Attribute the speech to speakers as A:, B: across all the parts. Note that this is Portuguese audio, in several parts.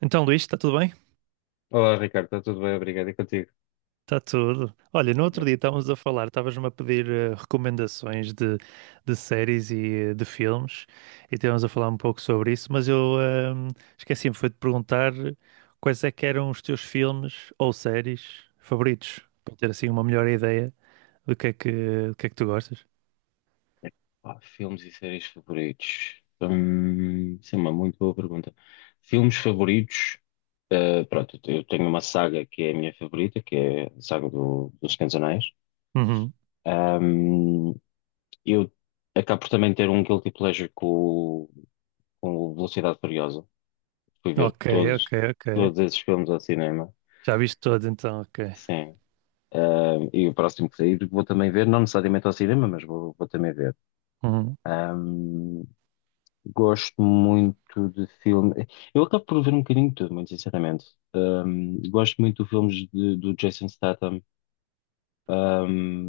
A: Então, Luís, está tudo bem?
B: Olá, Ricardo, está tudo bem? Obrigado. E contigo?
A: Está tudo. Olha, no outro
B: Bom,
A: dia estávamos a falar, estavas-me a pedir recomendações de séries e de filmes, e estávamos a falar um pouco sobre isso, mas eu esqueci-me, foi de perguntar quais é que eram os teus filmes ou séries favoritos, para ter assim uma melhor ideia do que é que tu gostas.
B: pá, filmes e séries favoritos. Sim, uma muito boa pergunta. Filmes favoritos, pronto, eu tenho uma saga que é a minha favorita, que é a saga dos Senhor dos Anéis.
A: Uhum.
B: Hum, eu acabo por também ter um guilty pleasure com, o- com o Velocidade Furiosa. Fui ver
A: Ok, ok,
B: todos,
A: ok.
B: todos esses filmes ao cinema.
A: Já viste todos então, ok.
B: Sim. E o próximo que sair vou também ver, não necessariamente ao cinema, mas vou também ver.
A: Uhum.
B: Hum. Gosto muito de filme. Eu acabo por ver um bocadinho de tudo, muito sinceramente. Um, gosto muito de do Jason Statham.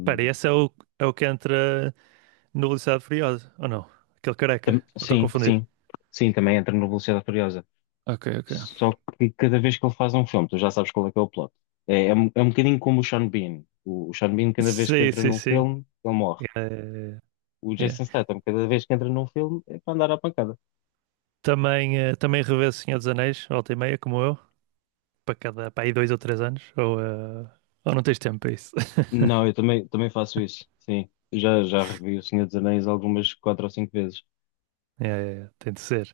A: Espera, e esse é o que entra no Velocidade Furiosa, ou não? Aquele careca? Ou estou a
B: sim,
A: confundir?
B: sim. Sim, também entra no Velocidade Furiosa.
A: Ok, ok.
B: Só que cada vez que ele faz um filme, tu já sabes qual é que é o plot. Um é um bocadinho como o Sean Bean. O Sean Bean, cada vez que
A: Sim,
B: entra
A: sim,
B: num
A: sim.
B: filme, ele morre.
A: Eh,
B: O
A: yeah.
B: Jason Statham, cada vez que entra num filme, é para andar à pancada.
A: Também, também revejo o Senhor dos Anéis, volta e meia, como eu, para aí dois ou três anos, ou ou não tens tempo para isso.
B: Não, eu também, também faço isso. Sim. Já revi O Senhor dos Anéis algumas quatro ou cinco vezes.
A: Yeah, yeah, yeah, tem de ser.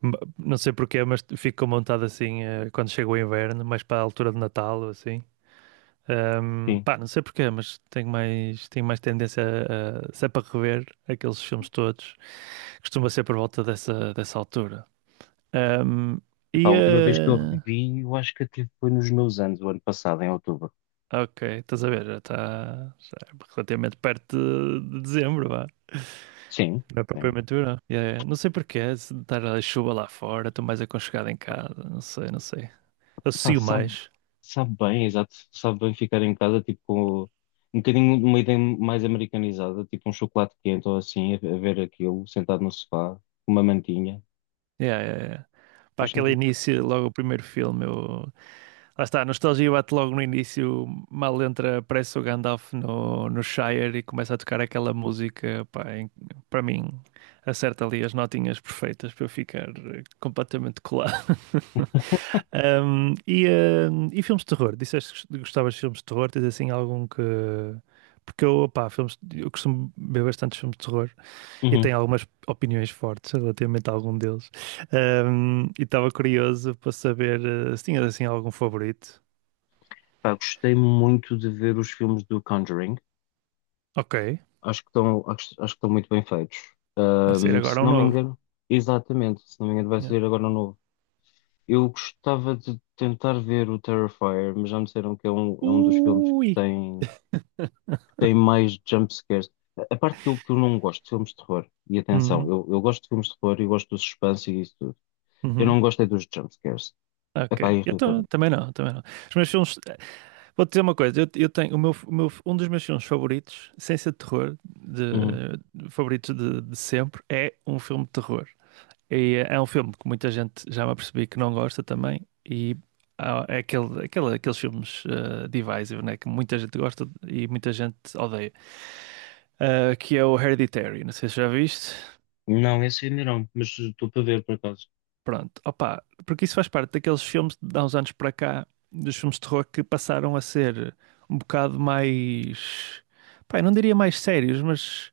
A: Não sei porquê, mas fico montado assim, quando chega o inverno, mais para a altura de Natal ou assim.
B: Sim.
A: Pá, não sei porquê, mas tenho mais tendência se é para rever aqueles filmes todos, costuma ser por volta dessa altura. Ahm,
B: Epá, a
A: e,
B: última vez que eu
A: eh,
B: revi, eu acho que até foi nos meus anos, o ano passado, em outubro.
A: Ok, estás a ver, já é relativamente perto de dezembro, vá.
B: Sim,
A: Não é
B: sim.
A: propriamente verão. Yeah, yeah. Não sei porquê, se estar a chuva lá fora, estou mais aconchegado em casa, não sei, não sei.
B: Epá,
A: Associo mais.
B: sabe bem, exato, sabe bem ficar em casa, tipo, com um bocadinho de uma ideia mais americanizada, tipo um chocolate quente ou assim, a ver aquilo, sentado no sofá, com uma mantinha.
A: Yeah, yeah, yeah. Para
B: Faz
A: aquele
B: sentido.
A: início, logo o primeiro filme, eu... lá está, a nostalgia bate logo no início, mal entra, aparece o Gandalf no Shire e começa a tocar aquela música, para mim, acerta ali as notinhas perfeitas para eu ficar completamente colado. Ahm, e, e filmes de terror? Disseste que gostavas de filmes de terror? Tens assim algum que. Porque eu, opá, filmes, eu costumo ver bastantes filmes de terror e
B: Uhum.
A: tenho algumas opiniões fortes relativamente a algum deles. E estava curioso para saber se tinhas assim algum favorito.
B: Pá, gostei muito de ver os filmes do Conjuring.
A: Ok,
B: Acho que estão muito bem feitos.
A: vai sair
B: Se
A: agora um
B: não me
A: novo.
B: engano, exatamente, se não me engano, vai
A: Yeah.
B: sair agora um novo. Eu gostava de tentar ver o Terrifier, mas já me disseram que é é um dos filmes
A: Ui!
B: que tem mais jump. A parte que eu não gosto de filmes de terror, e atenção,
A: Uhum,
B: eu gosto de filmes de terror e gosto do suspense e isso tudo. Eu
A: uhum,
B: não gosto é dos jump scares. Epá,
A: ok.
B: irrita-me.
A: Também não, também não. Os meus filmes, Vou-te dizer uma coisa, eu tenho um dos meus filmes favoritos, sem ser de terror,
B: Uhum.
A: favoritos de sempre, é um filme de terror. E é um filme que muita gente já me apercebi que não gosta também, e aqueles filmes divisive, né, que muita gente gosta e muita gente odeia. Eh, que é o Hereditary, não sei se já viste.
B: Não, esse ainda não, mas estou para ver por acaso.
A: Pronto, opa, porque isso faz parte daqueles filmes de há uns anos para cá, dos filmes de terror que passaram a ser um bocado mais, pá, eu não diria mais sérios, mas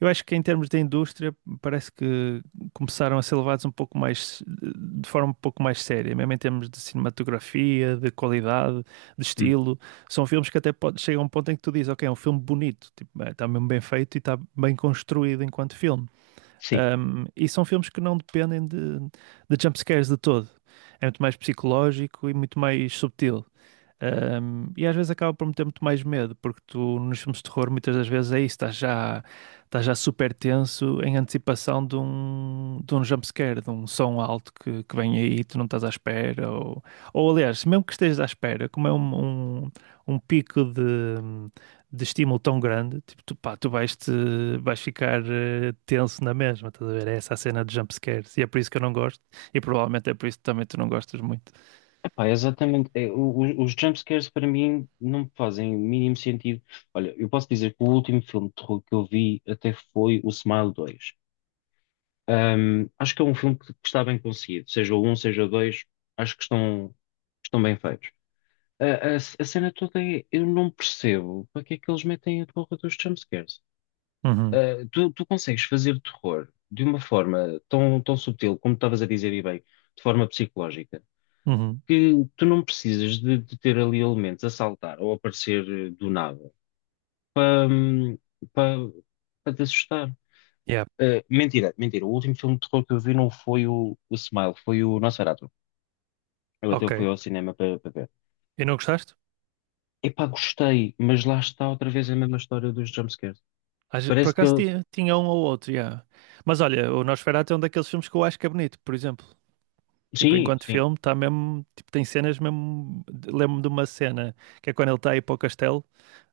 A: eu acho que em termos de indústria parece que começaram a ser levados um pouco mais, de forma um pouco mais séria, mesmo em termos de cinematografia, de qualidade, de
B: Hum.
A: estilo. São filmes que chegam a um ponto em que tu dizes, ok, é um filme bonito, tipo, é, está mesmo bem feito e está bem construído enquanto filme.
B: Sim,
A: Um, e são filmes que não dependem de jumpscares de todo. É muito mais psicológico e muito mais subtil. Um, e às vezes acaba por meter muito mais medo, porque tu nos filmes de terror muitas das vezes é isso, estás já super tenso em antecipação de um jumpscare, de um som alto que vem aí e tu não estás à espera. Ou Aliás, mesmo que estejas à espera, como é um pico de estímulo tão grande, tipo, tu, pá, tu vais, te, vais ficar tenso na mesma, estás a ver? É essa a cena de jumpscares e é por isso que eu não gosto e provavelmente é por isso que também tu não gostas muito.
B: epá, exatamente. Os jump para mim não me fazem o mínimo sentido. Olha, eu posso dizer que o último filme de terror que eu vi até foi o Smile 2. Um, acho que é um filme que está bem conseguido, seja o um, seja o dois, acho que estão, estão bem feitos. A, a cena toda é, eu não percebo para que é que eles metem a porra dos jumpscares.
A: Uhum,
B: Tu consegues fazer terror de uma forma tão subtil, como estavas a dizer e bem, de forma psicológica,
A: uhum.
B: que tu não precisas de ter ali elementos a saltar ou a aparecer do nada para, para, para te assustar.
A: Yeah.
B: Mentira, mentira. O último filme de terror que eu vi não foi o Smile, foi o Nosferatu. Eu até
A: Ok.
B: fui ao cinema para para ver.
A: E não gostaste?
B: Epá, gostei, mas lá está outra vez a mesma história dos jumpscares.
A: Por
B: Parece que
A: acaso
B: ele.
A: tinha um ou outro, já. Mas olha, o Nosferatu é um daqueles filmes que eu acho que é bonito, por exemplo. Tipo,
B: Sim,
A: enquanto
B: sim.
A: filme, está mesmo. Tipo, tem cenas mesmo. Lembro-me de uma cena que é quando ele está a ir para o castelo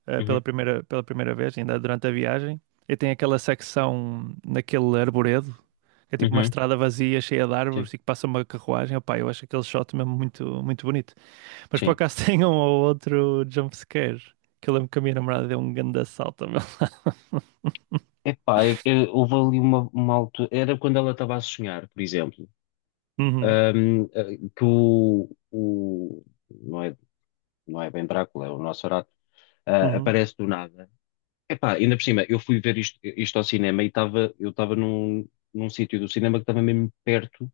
B: Uhum,
A: pela primeira vez, ainda durante a viagem. E tem aquela secção naquele arboredo, que é tipo uma
B: uhum,
A: estrada vazia, cheia de
B: sim,
A: árvores e que passa uma carruagem. Opá, eu acho aquele shot mesmo muito, muito bonito. Mas por
B: sim.
A: acaso tem um ou outro jumpscare, que eu lembro que a minha namorada deu um grande assalto ao meu lado.
B: Epá, houve ali uma altura. Era quando ela estava a sonhar, por exemplo.
A: Uhum,
B: Eh, que o. Não é, não é bem Drácula, é o Nosferatu. Ah,
A: uhum.
B: aparece do nada. Epá, ainda por cima, eu fui ver isto ao cinema e estava, eu estava num, num sítio do cinema que estava mesmo perto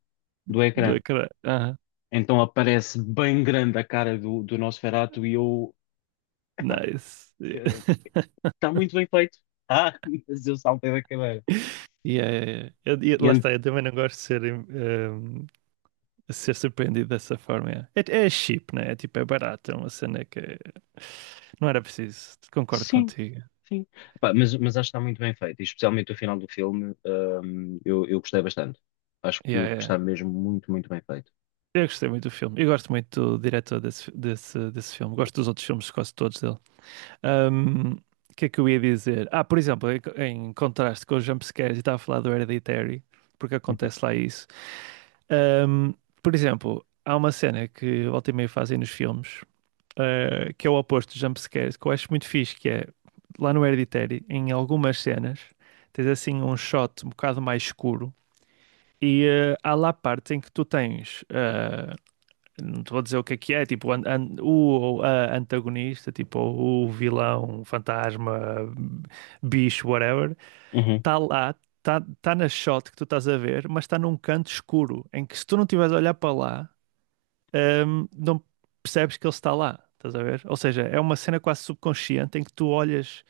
B: do
A: Da
B: ecrã.
A: cra... ah
B: Então aparece bem grande a cara do Nosferatu e eu, epá,
A: Nice.
B: está muito bem feito. Ah, mas eu saltei da cadeira.
A: Yeah, yeah, yeah.
B: E
A: Lá
B: ent-
A: está, eu também não gosto de ser, ser surpreendido dessa forma. Yeah. É, é cheap, né? É tipo, é barato, é uma cena que não era preciso. Concordo
B: sim,
A: contigo.
B: sim. Epá, mas acho que está muito bem feito, e especialmente o final do filme, eu gostei bastante. Acho
A: Yeah, yeah.
B: que
A: Yeah.
B: está mesmo muito, muito bem feito.
A: Eu gostei muito do filme. Eu gosto muito do diretor desse filme. Gosto dos outros filmes, quase todos dele. Ahm, O que é que eu ia dizer? Ah, por exemplo, em contraste com os jumpscares, eu estava a falar do Hereditary, porque
B: Uhum.
A: acontece lá isso. Ahm, por exemplo, há uma cena que volta e meia fazem nos filmes, ah, que é o oposto de jumpscares, que eu acho muito fixe, que é lá no Hereditary, em algumas cenas, tens assim um shot um bocado mais escuro. E ah, há lá partes em que tu tens, ah, não te vou dizer o que é, tipo antagonista, tipo o vilão, fantasma, bicho, whatever,
B: Uhum,
A: está lá, está tá tá na shot que tu estás a ver, mas está num canto escuro, em que se tu não estiveres a olhar para lá, não percebes que ele está lá, estás a ver? Ou seja, é uma cena quase subconsciente em que tu olhas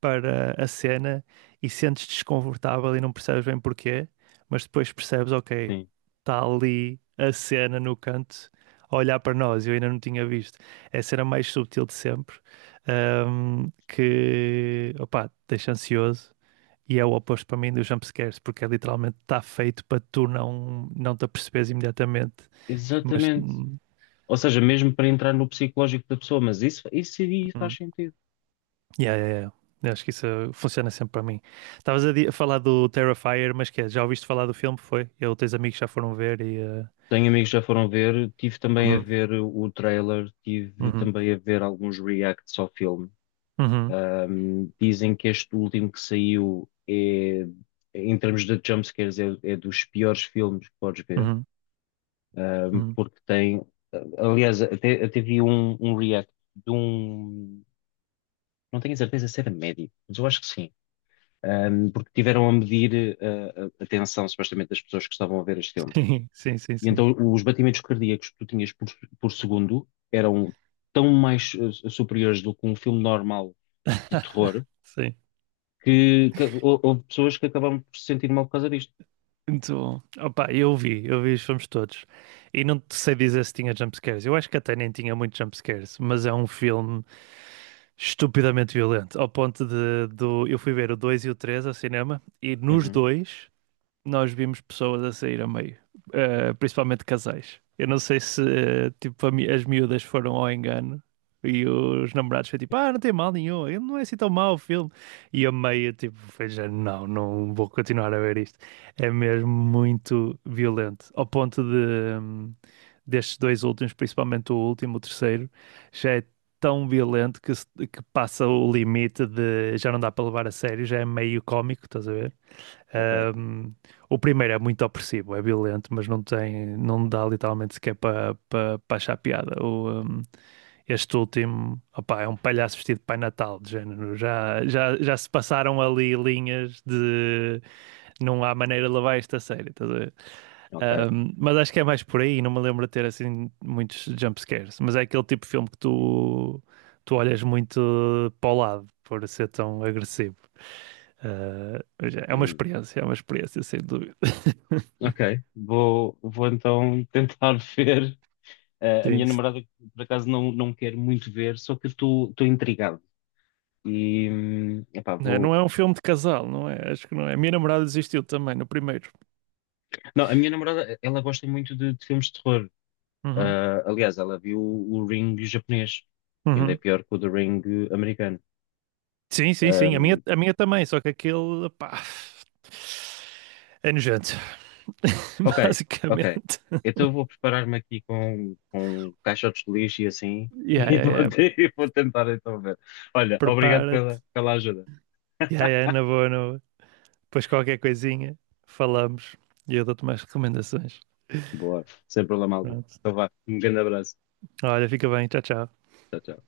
A: para a cena e sentes desconfortável e não percebes bem porquê, mas depois percebes, ok,
B: sim.
A: está ali a cena no canto a olhar para nós, eu ainda não tinha visto. É a cena mais subtil de sempre, que, opá, deixa ansioso. E é o oposto para mim dos jumpscares, porque é literalmente está feito para tu não te aperceberes imediatamente. Mas
B: Exatamente. Ou seja, mesmo para entrar no psicológico da pessoa, mas isso aí faz
A: hum.
B: sentido.
A: Yeah, yeah, yeah. Eu acho que isso funciona sempre para mim. Estavas a falar do Terrifier, mas que é, já ouviste falar do filme? Foi? Eu, teus amigos já foram ver e. Eh,
B: Tenho amigos que já foram ver, tive também a
A: uhum,
B: ver o trailer, tive
A: uhum,
B: também a ver alguns reacts ao filme.
A: uhum,
B: Dizem que este último que saiu é, em termos de jumpscares, é dos piores filmes que podes ver,
A: uhum, uhum.
B: porque tem, aliás, até vi um react de um, não tenho a certeza se era médico, mas eu acho que sim um, porque tiveram a medir a tensão, supostamente, das pessoas que estavam a ver este filme.
A: Sim, sim, sim,
B: E
A: sim.
B: então os batimentos cardíacos que tu tinhas por segundo eram tão mais superiores do que um filme normal de terror,
A: Sim.
B: que houve pessoas que acabaram por se sentir mal por causa disto.
A: Então, opa, eu vi os filmes todos. E não te sei dizer se tinha jumpscares. Eu acho que até nem tinha muitos jumpscares, mas é um filme estupidamente violento. Ao ponto eu fui ver o 2 e o 3 ao cinema e nos
B: Uhum,
A: dois. Nós vimos pessoas a sair a meio, eh, principalmente casais. Eu não sei se eh, tipo, as miúdas foram ao engano e os namorados foi tipo, ah, não tem mal nenhum, ele não é assim tão mau o filme. E a meio, tipo, foi já, não, não vou continuar a ver isto. É mesmo muito violento, ao ponto de hum, destes dois últimos, principalmente o último, o terceiro, já é tão violento que, se- que passa o limite de já não dá para levar a sério, já é meio cómico, estás a ver?
B: ok,
A: Um, o primeiro é muito opressivo, é violento, mas não tem, não dá literalmente sequer para achar piada. Este último, opá, é um palhaço vestido de Pai Natal, de género. Já se passaram ali linhas de não há maneira de levar esta a sério, estás a ver?
B: ok.
A: Um, mas acho que é mais por aí, não me lembro de ter assim muitos jumpscares. Mas é aquele tipo de filme que tu olhas muito para o lado por ser tão agressivo. Ah, mas é uma
B: Hum,
A: experiência, é uma experiência, sem dúvida.
B: ok, vou, vou então tentar ver. Eh, a
A: Sim.
B: minha
A: se-
B: namorada, por acaso, não, não quer muito ver, só que eu estou intrigado. E, epá,
A: Não é não
B: vou.
A: é um filme de casal, não é? Acho que não é. A minha namorada desistiu também no primeiro.
B: Não, a minha namorada, ela gosta muito de filmes de terror.
A: Uhum,
B: Ah, aliás, ela viu o Ring japonês, que ainda é
A: uhum.
B: pior que o The Ring americano.
A: Sim, sim, sim.
B: Ahm,
A: A minha também, só que aquele, pá, é nojento.
B: ok, ok.
A: Basicamente.
B: Então eu vou preparar-me aqui com caixotes de lixo e assim,
A: Yeah,
B: e
A: yeah, yeah.
B: e vou tentar então ver. Olha, obrigado
A: Prepara-te.
B: pela, pela ajuda.
A: Yeah, yeah, na boa, na boa. Depois qualquer coisinha, falamos e eu dou-te mais recomendações.
B: Boa, sem problema algum.
A: Pronto.
B: Então vá, um grande abraço.
A: Olha, fica bem. Tchau, tchau.
B: Tchau, tchau.